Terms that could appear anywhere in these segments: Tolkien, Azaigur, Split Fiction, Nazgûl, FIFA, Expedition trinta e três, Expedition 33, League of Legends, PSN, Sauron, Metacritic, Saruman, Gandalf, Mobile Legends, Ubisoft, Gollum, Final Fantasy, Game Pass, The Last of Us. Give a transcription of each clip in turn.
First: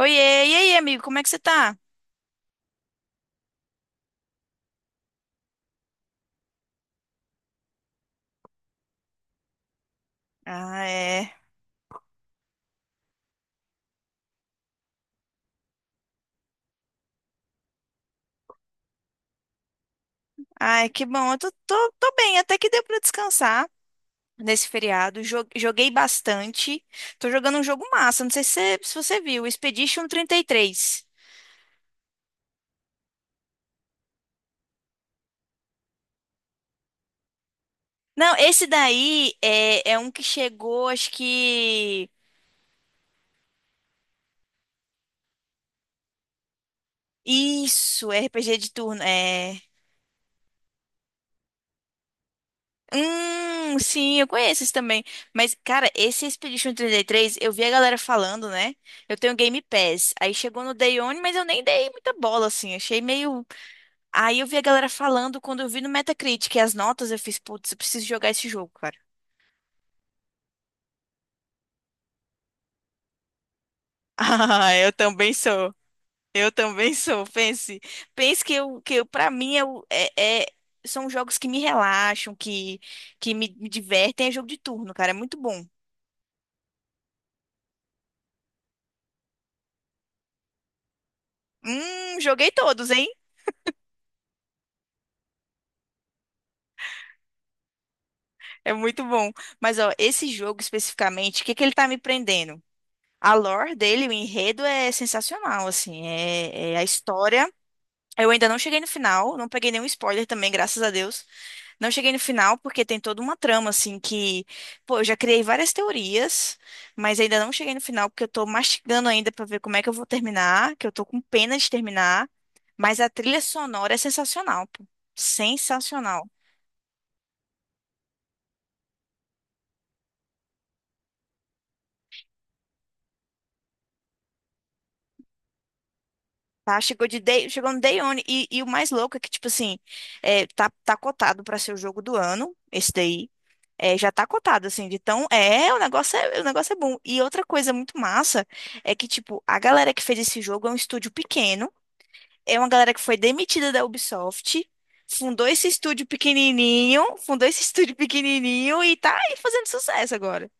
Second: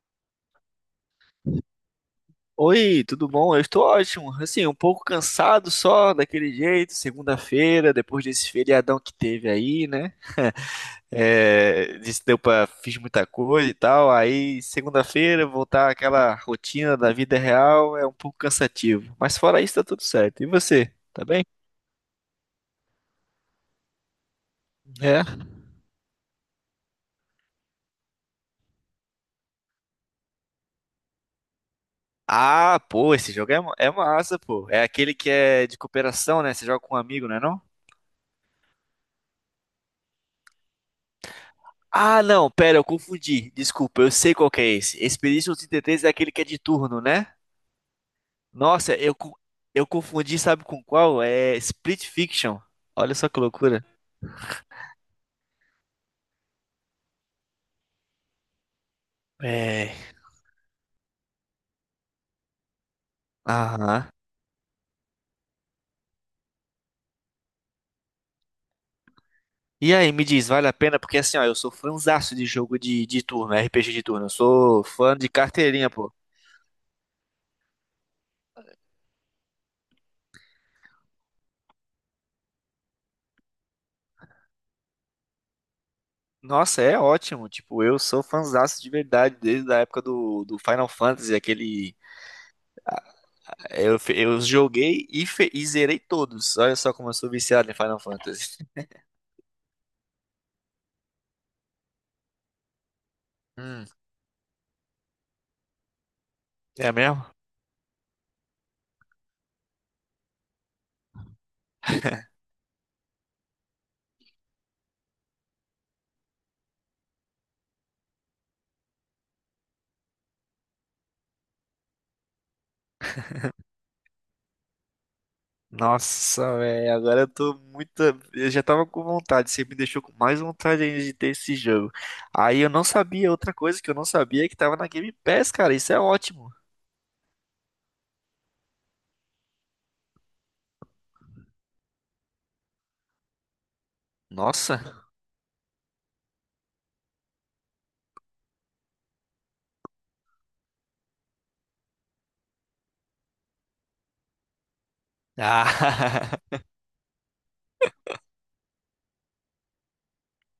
Oiê, e aí, amigo, como é que você tá? Oi, tudo bom? Eu estou ótimo. Assim, um pouco cansado só daquele jeito, segunda-feira, depois desse feriadão que teve aí, né? Ah, é. É, disse, deu pra, fiz muita coisa e tal. Aí, segunda-feira, voltar àquela rotina da vida real é um pouco cansativo. Mas fora isso, tá tudo certo. E Ai, você? que Tá bom. Eu bem? tô bem, até que deu pra descansar nesse feriado. É. Joguei bastante. Tô jogando um jogo massa, não sei se você, viu, Expedition trinta e três. Ah, pô, esse jogo é, é massa, pô. É aquele que é de cooperação, né? Você joga com um amigo, não é não? Não, esse daí é um que chegou, acho que. Ah, não, pera, eu confundi. Desculpa, eu sei qual que é esse. Expedition 33 é aquele que é de turno, né? Isso, é RPG de Nossa, turno. É. eu confundi, sabe com qual? É Split Fiction. Olha só que loucura. sim, eu conheço esse também. Mas, cara, esse Expedition trinta e três eu vi a galera falando, né? Eu tenho Game É. Pass. Aí chegou no Day One, mas eu nem dei muita bola, assim. Achei meio. Aham. Aí eu vi a galera falando quando eu vi no Metacritic as notas, eu fiz, putz, eu preciso jogar esse jogo, cara. E aí, me diz, vale a pena? Porque assim, ó, eu sou fãzaço de jogo de turno, RPG de turno. Eu Ah, sou eu fã de também sou. carteirinha, pô. Eu também sou. Pense que eu, para mim, são jogos que me relaxam, me divertem. É jogo de turno, cara. É muito bom. Nossa, é ótimo. Tipo, eu sou fãzaço de verdade desde a época do Final Fantasy, aquele. Joguei todos. Eu joguei e zerei todos. Olha só como eu sou viciado em Final Fantasy. É muito bom. Mas, ó, esse jogo especificamente, o que que ele tá me prendendo? A lore Hum, dele, o enredo é sensacional, assim, é a é mesmo? história. Eu ainda não cheguei no final, não peguei nenhum spoiler também, graças a Deus. Não cheguei no final porque tem toda uma trama, assim, que, pô, eu já criei várias teorias, mas ainda não cheguei no final porque eu tô mastigando ainda pra ver como é que eu vou terminar, que eu tô com pena de terminar. Mas a trilha sonora é sensacional, pô. Sensacional. Nossa, velho, agora eu tô muito. Eu já tava com vontade, você me deixou com mais vontade ainda de ter esse jogo. Aí eu não sabia, outra coisa que eu não sabia é que tava na Game Pass, cara, isso é ótimo. Tá, chegou no Day One. E o mais louco é que, tipo assim, tá cotado pra ser o jogo do ano, esse daí. É, já tá cotado, Nossa. assim, de tão. É, o negócio é bom. E outra coisa muito massa é que, tipo, a galera que fez esse jogo é um estúdio pequeno. É uma galera que foi demitida da Ubisoft, fundou esse estúdio Ah, pequenininho, fundou esse estúdio pequenininho e tá aí fazendo sucesso agora.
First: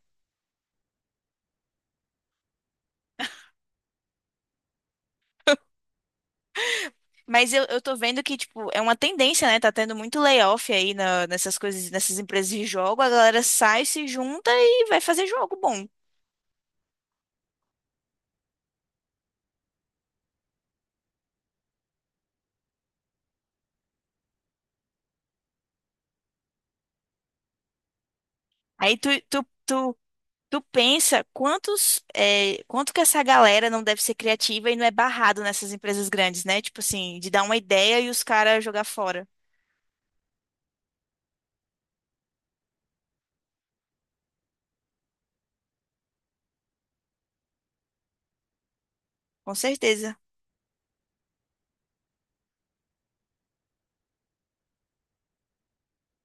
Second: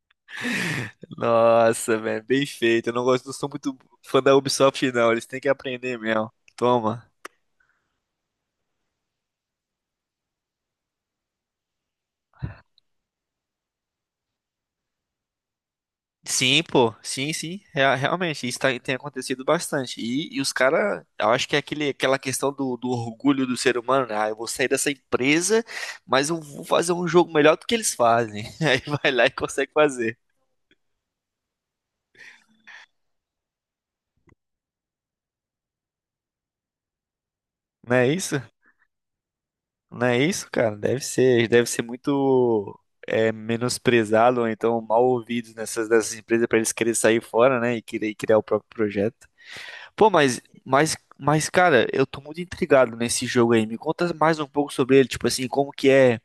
nossa, velho, bem feito. Eu não gosto, não sou muito fã da Ubisoft, não, eles têm que aprender mesmo. Toma. Mas eu tô vendo que, tipo, é uma tendência, né? Tá tendo muito layoff aí nessas coisas, nessas empresas de jogo. A galera sai, se junta e vai fazer jogo bom. Sim, pô, sim, sim, realmente, isso tem acontecido bastante. E os caras, eu acho que é aquele, aquela questão do orgulho do ser humano, né? Ah, eu vou sair dessa empresa, mas eu vou fazer um jogo melhor do que eles fazem. Aí Aí tu, vai lá e tu, consegue tu, fazer. tu pensa quanto que essa galera não deve ser criativa e não é barrado nessas empresas grandes, né? Tipo assim, de dar uma Não ideia é e os isso? caras jogar fora. Não é isso, cara? Deve ser muito é, menosprezado ou então mal ouvido nessas empresas para eles quererem sair fora, né? E querer criar o próprio projeto. Com Pô, certeza. mas, cara, eu tô muito intrigado nesse jogo aí. Me conta mais um pouco sobre ele, tipo assim, como que é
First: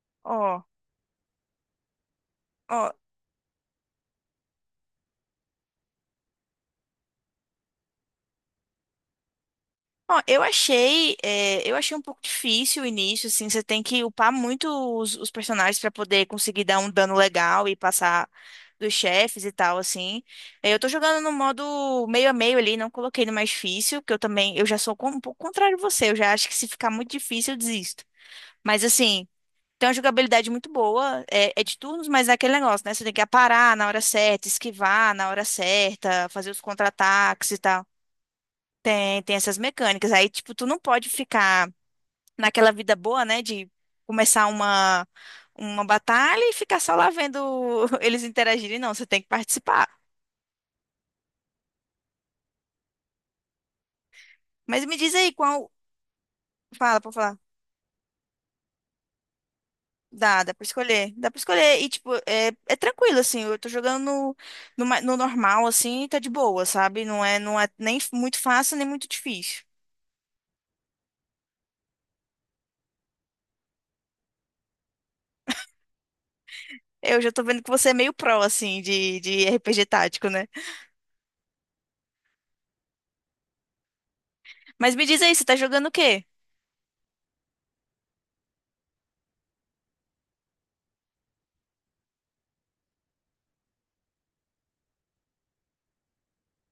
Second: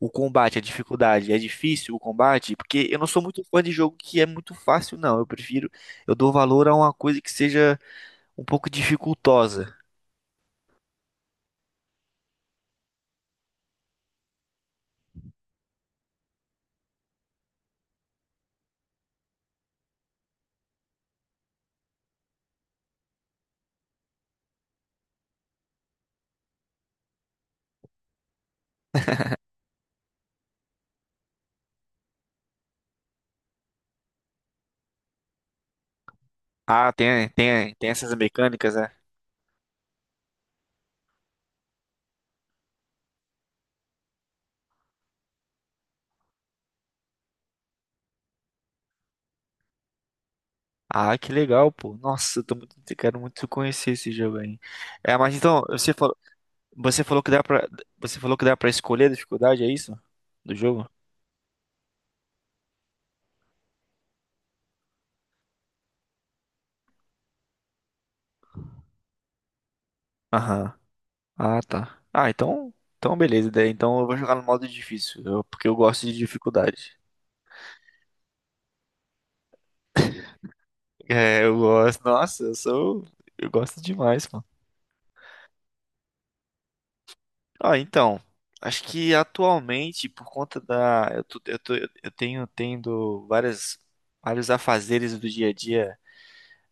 o combate, a Ó, dificuldade. É difícil o combate? Porque ó. eu não sou muito fã de jogo que é muito fácil, não. Eu prefiro, eu dou valor a uma coisa que seja um pouco dificultosa. Ó, eu achei um pouco difícil o início, assim, você tem que upar muito os personagens pra poder conseguir dar um dano legal e passar dos chefes e tal, assim. É, eu tô jogando no modo meio a meio ali, não coloquei no mais difícil, que eu também, eu já sou um pouco contrário a você, eu já acho que se ficar muito difícil eu desisto. Mas assim, tem uma jogabilidade muito boa, é de turnos, mas é aquele negócio, né? Você tem que aparar na hora certa, esquivar na hora certa, fazer os Ah, tem, contra-ataques e tem, tal. tem essas mecânicas, né? Tem essas mecânicas. Aí, tipo, tu não pode ficar naquela vida boa, né? De começar uma batalha e ficar só lá vendo eles interagirem. Não, você tem que participar. Ah, que legal, pô. Nossa, eu tô muito, quero muito conhecer esse jogo aí. Mas me diz É, aí mas então, qual. Fala, você pra falou que falar. dá pra, você falou que dá pra escolher a dificuldade, é isso? Dá Do pra jogo? escolher. Dá pra escolher. E, tipo, é tranquilo, assim. Eu tô jogando no normal, assim, e tá de boa, sabe? Não é nem muito fácil, nem muito difícil. Aham. Ah, tá. Ah, então, então beleza. Daí, então eu vou jogar no modo difícil, porque eu gosto de dificuldade. Eu já tô vendo que você é meio pró, assim, de RPG tático, né? É, eu gosto. Nossa, eu sou, eu gosto demais, mano. Mas me diz aí, você tá jogando o quê? Ah, então, acho que atualmente por conta da, eu tenho tendo várias vários afazeres do dia a dia,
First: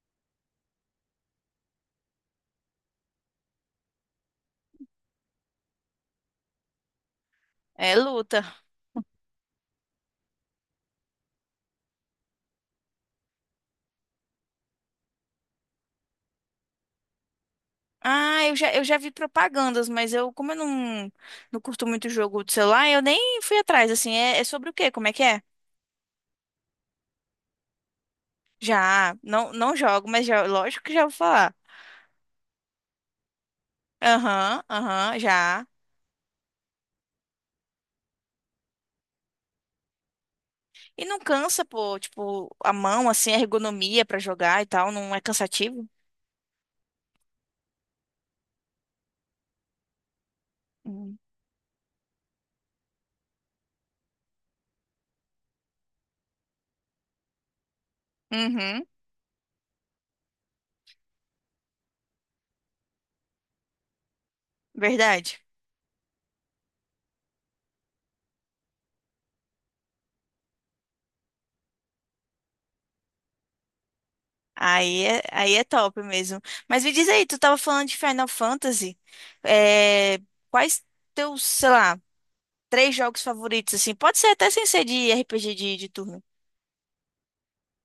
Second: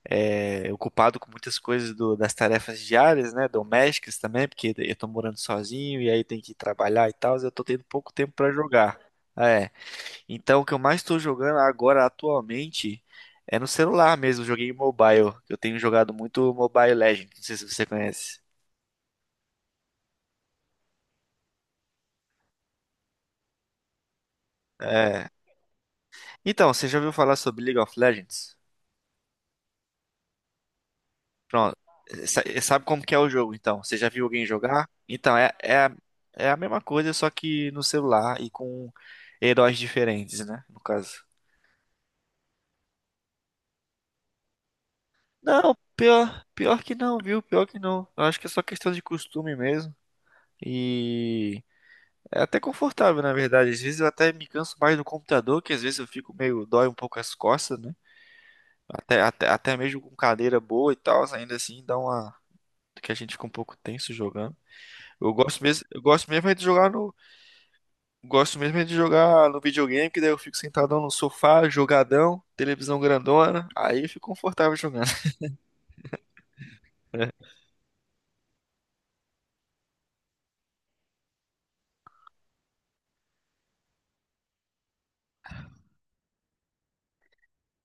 é, ocupado com muitas coisas do, das tarefas diárias, né, domésticas também, porque eu tô morando sozinho e aí tem que trabalhar e tal, eu tô tendo É pouco tempo luta. pra jogar. É. Então, o que eu mais estou jogando agora atualmente é no celular mesmo. Joguei mobile. Eu tenho jogado muito Mobile Legends. Não sei se você conhece. Ah, eu já vi propagandas, mas eu, como eu não, não curto muito jogo de celular, eu nem fui atrás, assim, é sobre o quê? Como é que É. é? Então, você já ouviu falar sobre League of Legends? Já, não, não jogo, mas já, lógico que já vou falar. Pronto. Sabe como que é o jogo, então? Você já viu alguém Aham, jogar? aham, Então, já. É a mesma coisa, só que no celular e com heróis diferentes, né? No E caso. não cansa, pô, tipo, a mão, assim, a ergonomia pra jogar e tal, não é Não, cansativo? Pior que não, viu? Pior que não. Eu acho que é só questão de costume mesmo. Uhum. E É até confortável, na verdade. Às vezes eu até me canso mais no computador, que às vezes eu fico meio, dói um pouco as costas, né? Uhum, Até mesmo com cadeira boa e tal, ainda assim dá uma. Que a gente fica um pouco tenso jogando. Verdade. Eu gosto mesmo é de jogar no. Gosto mesmo é de jogar no videogame, que daí eu fico sentadão no sofá, jogadão, televisão grandona. Aí eu fico confortável Aí jogando. é, aí é top mesmo. Mas me diz aí, tu tava falando de Final Fantasy, é, quais teus, sei lá, três jogos favoritos, assim. Pode ser até sem ser de RPG de turno.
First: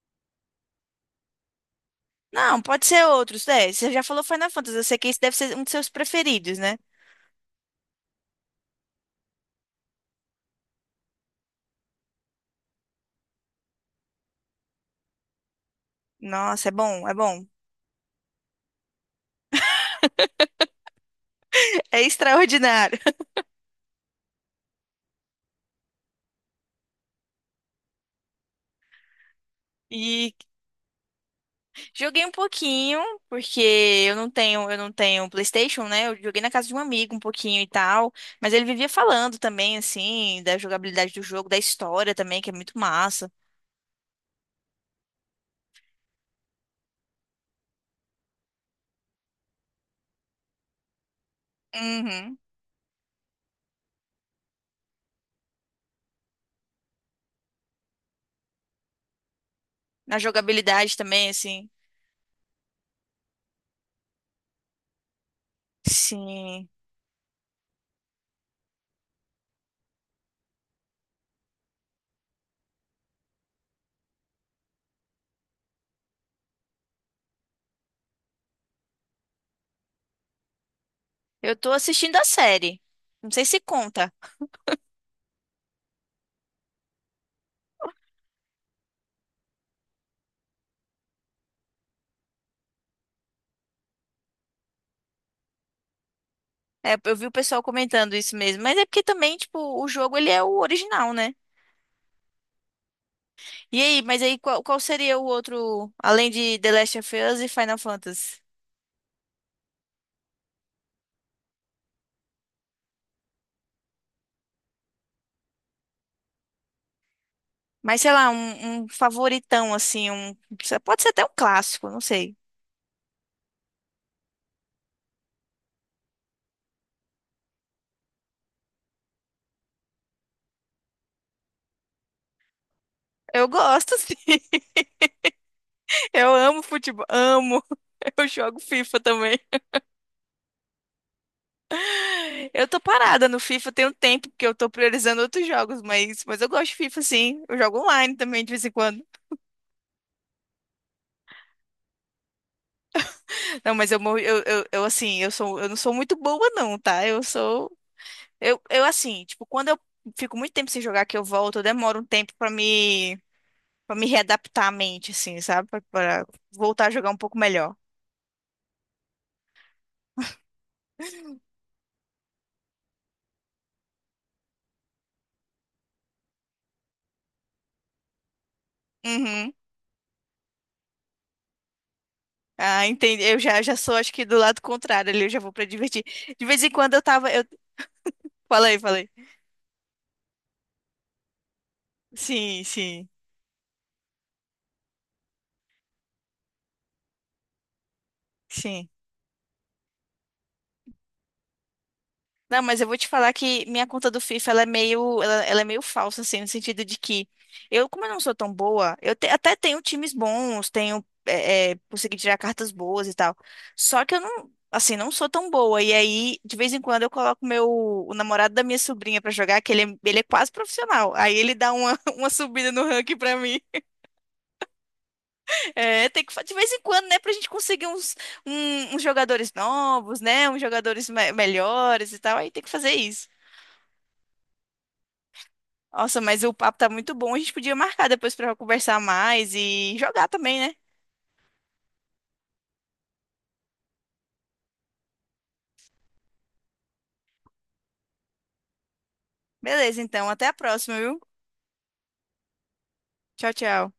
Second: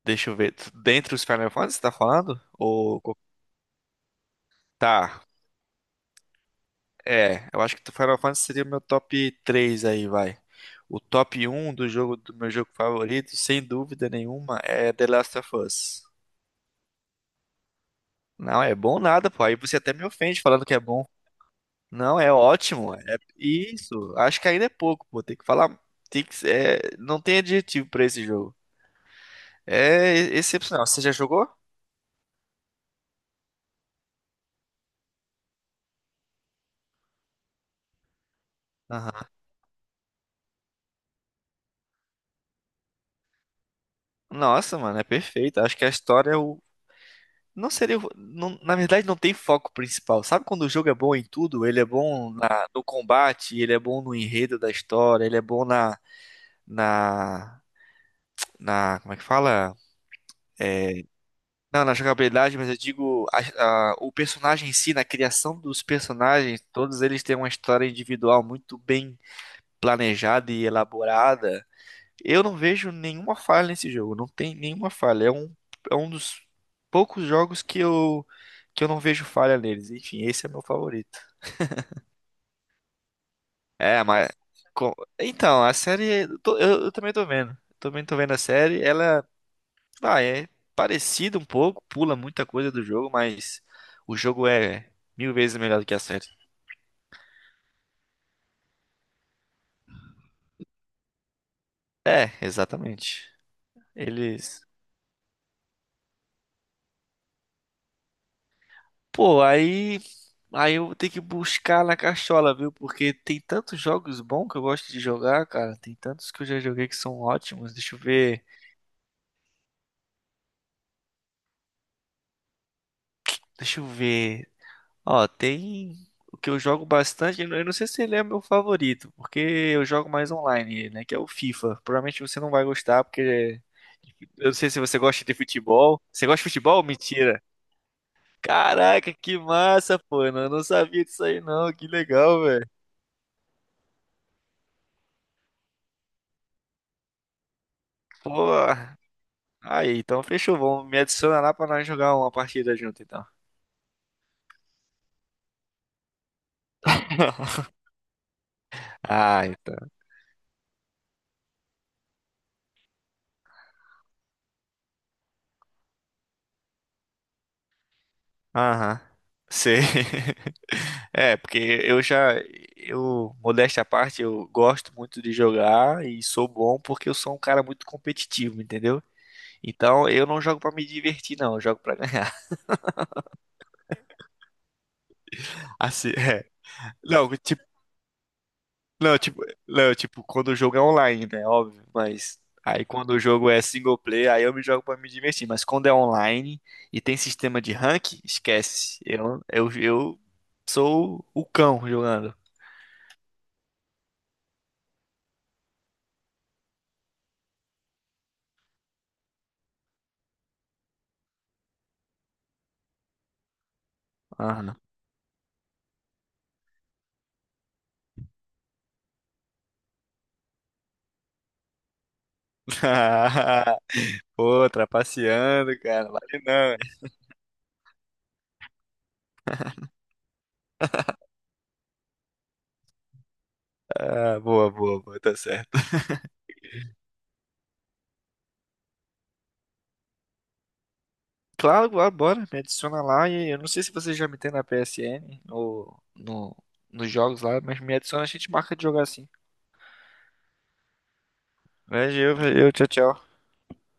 Deixa eu ver. Dentre os Final Fantasy, você tá falando? Não, pode ser outros, né? Você já falou Final Fantasy, eu sei que esse Tá. deve ser um dos seus preferidos, né? É, eu acho que o Final Fantasy seria o meu top 3 aí, vai. O top um do meu jogo favorito, sem dúvida nenhuma, é The Last of Us. Nossa, é bom, é bom. Não é bom nada, pô. Aí você até me ofende falando que é bom. É Não, é ótimo. extraordinário. É isso. Acho que ainda é pouco, pô. Tem que falar, tem que, é, não tem adjetivo pra esse jogo. É E excepcional. Você já jogou? joguei um pouquinho, porque eu não tenho PlayStation, né? Eu joguei na casa de um amigo um pouquinho e tal, mas ele vivia Aham. falando também assim da jogabilidade do jogo, da história também, que é muito massa. Nossa, mano, é perfeito. Acho que a história é o não seria. Na verdade, não tem foco principal. Sabe quando o jogo é bom em tudo? Ele é bom Uhum. No combate, ele é bom no enredo da história, ele é bom na. Na. Na. Como é que fala? Na jogabilidade também, assim. Não, na jogabilidade, mas eu digo o personagem em si, na criação dos personagens, Sim. todos eles têm uma história individual muito bem planejada e elaborada. Eu não vejo nenhuma falha nesse jogo, não tem nenhuma falha. É um dos poucos jogos que eu não vejo falha neles. Enfim, esse é meu favorito. Eu tô assistindo a série. Não sei se É, conta. mas. Então, a série. Eu também tô vendo. Também tô vendo a série. Ela. Ah, é parecida um pouco, pula muita coisa do jogo, mas o jogo é mil vezes melhor do que a série. É, eu vi o pessoal comentando isso mesmo, mas é porque também, tipo, o jogo ele é o original, né? É, exatamente. E aí, mas aí qual, Eles. qual seria o outro, além de The Last of Us e Final Fantasy? Pô, aí. Aí eu vou ter que buscar na cachola, viu? Porque tem tantos jogos bons que eu gosto de jogar, cara. Tem tantos que eu já joguei que são ótimos. Deixa eu Mas sei lá, ver. um favoritão assim, um pode ser até um clássico, não sei. Deixa eu ver. Ó, tem o que eu jogo bastante. Eu não sei se ele é meu favorito, porque eu jogo mais online, né? Que é o FIFA. Provavelmente você não vai gostar, Eu porque gosto, sim. eu não sei se você gosta de futebol. Você Eu gosta de amo futebol? futebol, Mentira. amo. Eu jogo FIFA Caraca, também. que massa, pô. Eu não sabia disso aí, não. Que legal, Eu velho. tô parada no FIFA tem um tempo porque eu tô priorizando outros jogos, mas eu gosto de FIFA sim. Eu jogo online também de Pô. vez em quando. Aí, então fechou. Vamos me adiciona lá pra nós jogar uma partida junto, então. Não, mas eu, morri- eu, assim, eu não sou muito boa, não, tá? Eu sou. Eu assim, Ah, tipo, quando eu então. fico muito tempo sem jogar que eu volto, eu demoro um tempo para me readaptar à mente, assim, sabe? Pra voltar a jogar um pouco melhor. Aham. Sei. É, porque eu já, eu, modéstia à parte, eu gosto muito de jogar e sou bom porque eu sou um cara muito competitivo, entendeu? Uhum. Então eu não jogo pra me divertir, não, eu jogo pra ganhar. Ah, entendi. Eu já sou, acho que do lado contrário ali, eu já vou pra divertir. Assim, De é. vez em quando eu Não, tava. Eu... tipo, Falei, falei. Não, tipo, quando o jogo é online, né? Óbvio, mas Sim, aí sim, quando o jogo é single player, aí eu me jogo pra me divertir. Mas quando é online e tem sistema de rank, sim. esquece. Eu sou o cão jogando. Não, mas eu vou te falar que minha conta do FIFA ela é meio, ela é meio falsa, assim, no sentido de que eu, como eu não sou tão boa, até tenho times bons, tenho, consegui tirar cartas boas e tal. Só que eu não, Aham. assim, não sou tão boa. E aí, de vez em quando, eu coloco o namorado da minha sobrinha pra jogar, que ele é quase profissional. Aí ele dá uma, uma subida no ranking pra mim. Pô, trapaceando, É, cara. tem que, Vale de vez não. hein? em quando, né, pra gente conseguir uns jogadores novos, né, uns jogadores melhores e tal. Aí tem que fazer isso. Ah, boa, tá certo. Nossa, mas o papo tá muito bom. A gente podia marcar depois pra conversar mais e jogar também, né? Claro, claro, bora, me adiciona lá e eu não sei se você já me tem na PSN ou no, nos jogos lá, mas me adiciona, a gente marca de jogar assim. Beleza, então, até a próxima, viu? Valeu, valeu, tchau, tchau. Tchau, tchau.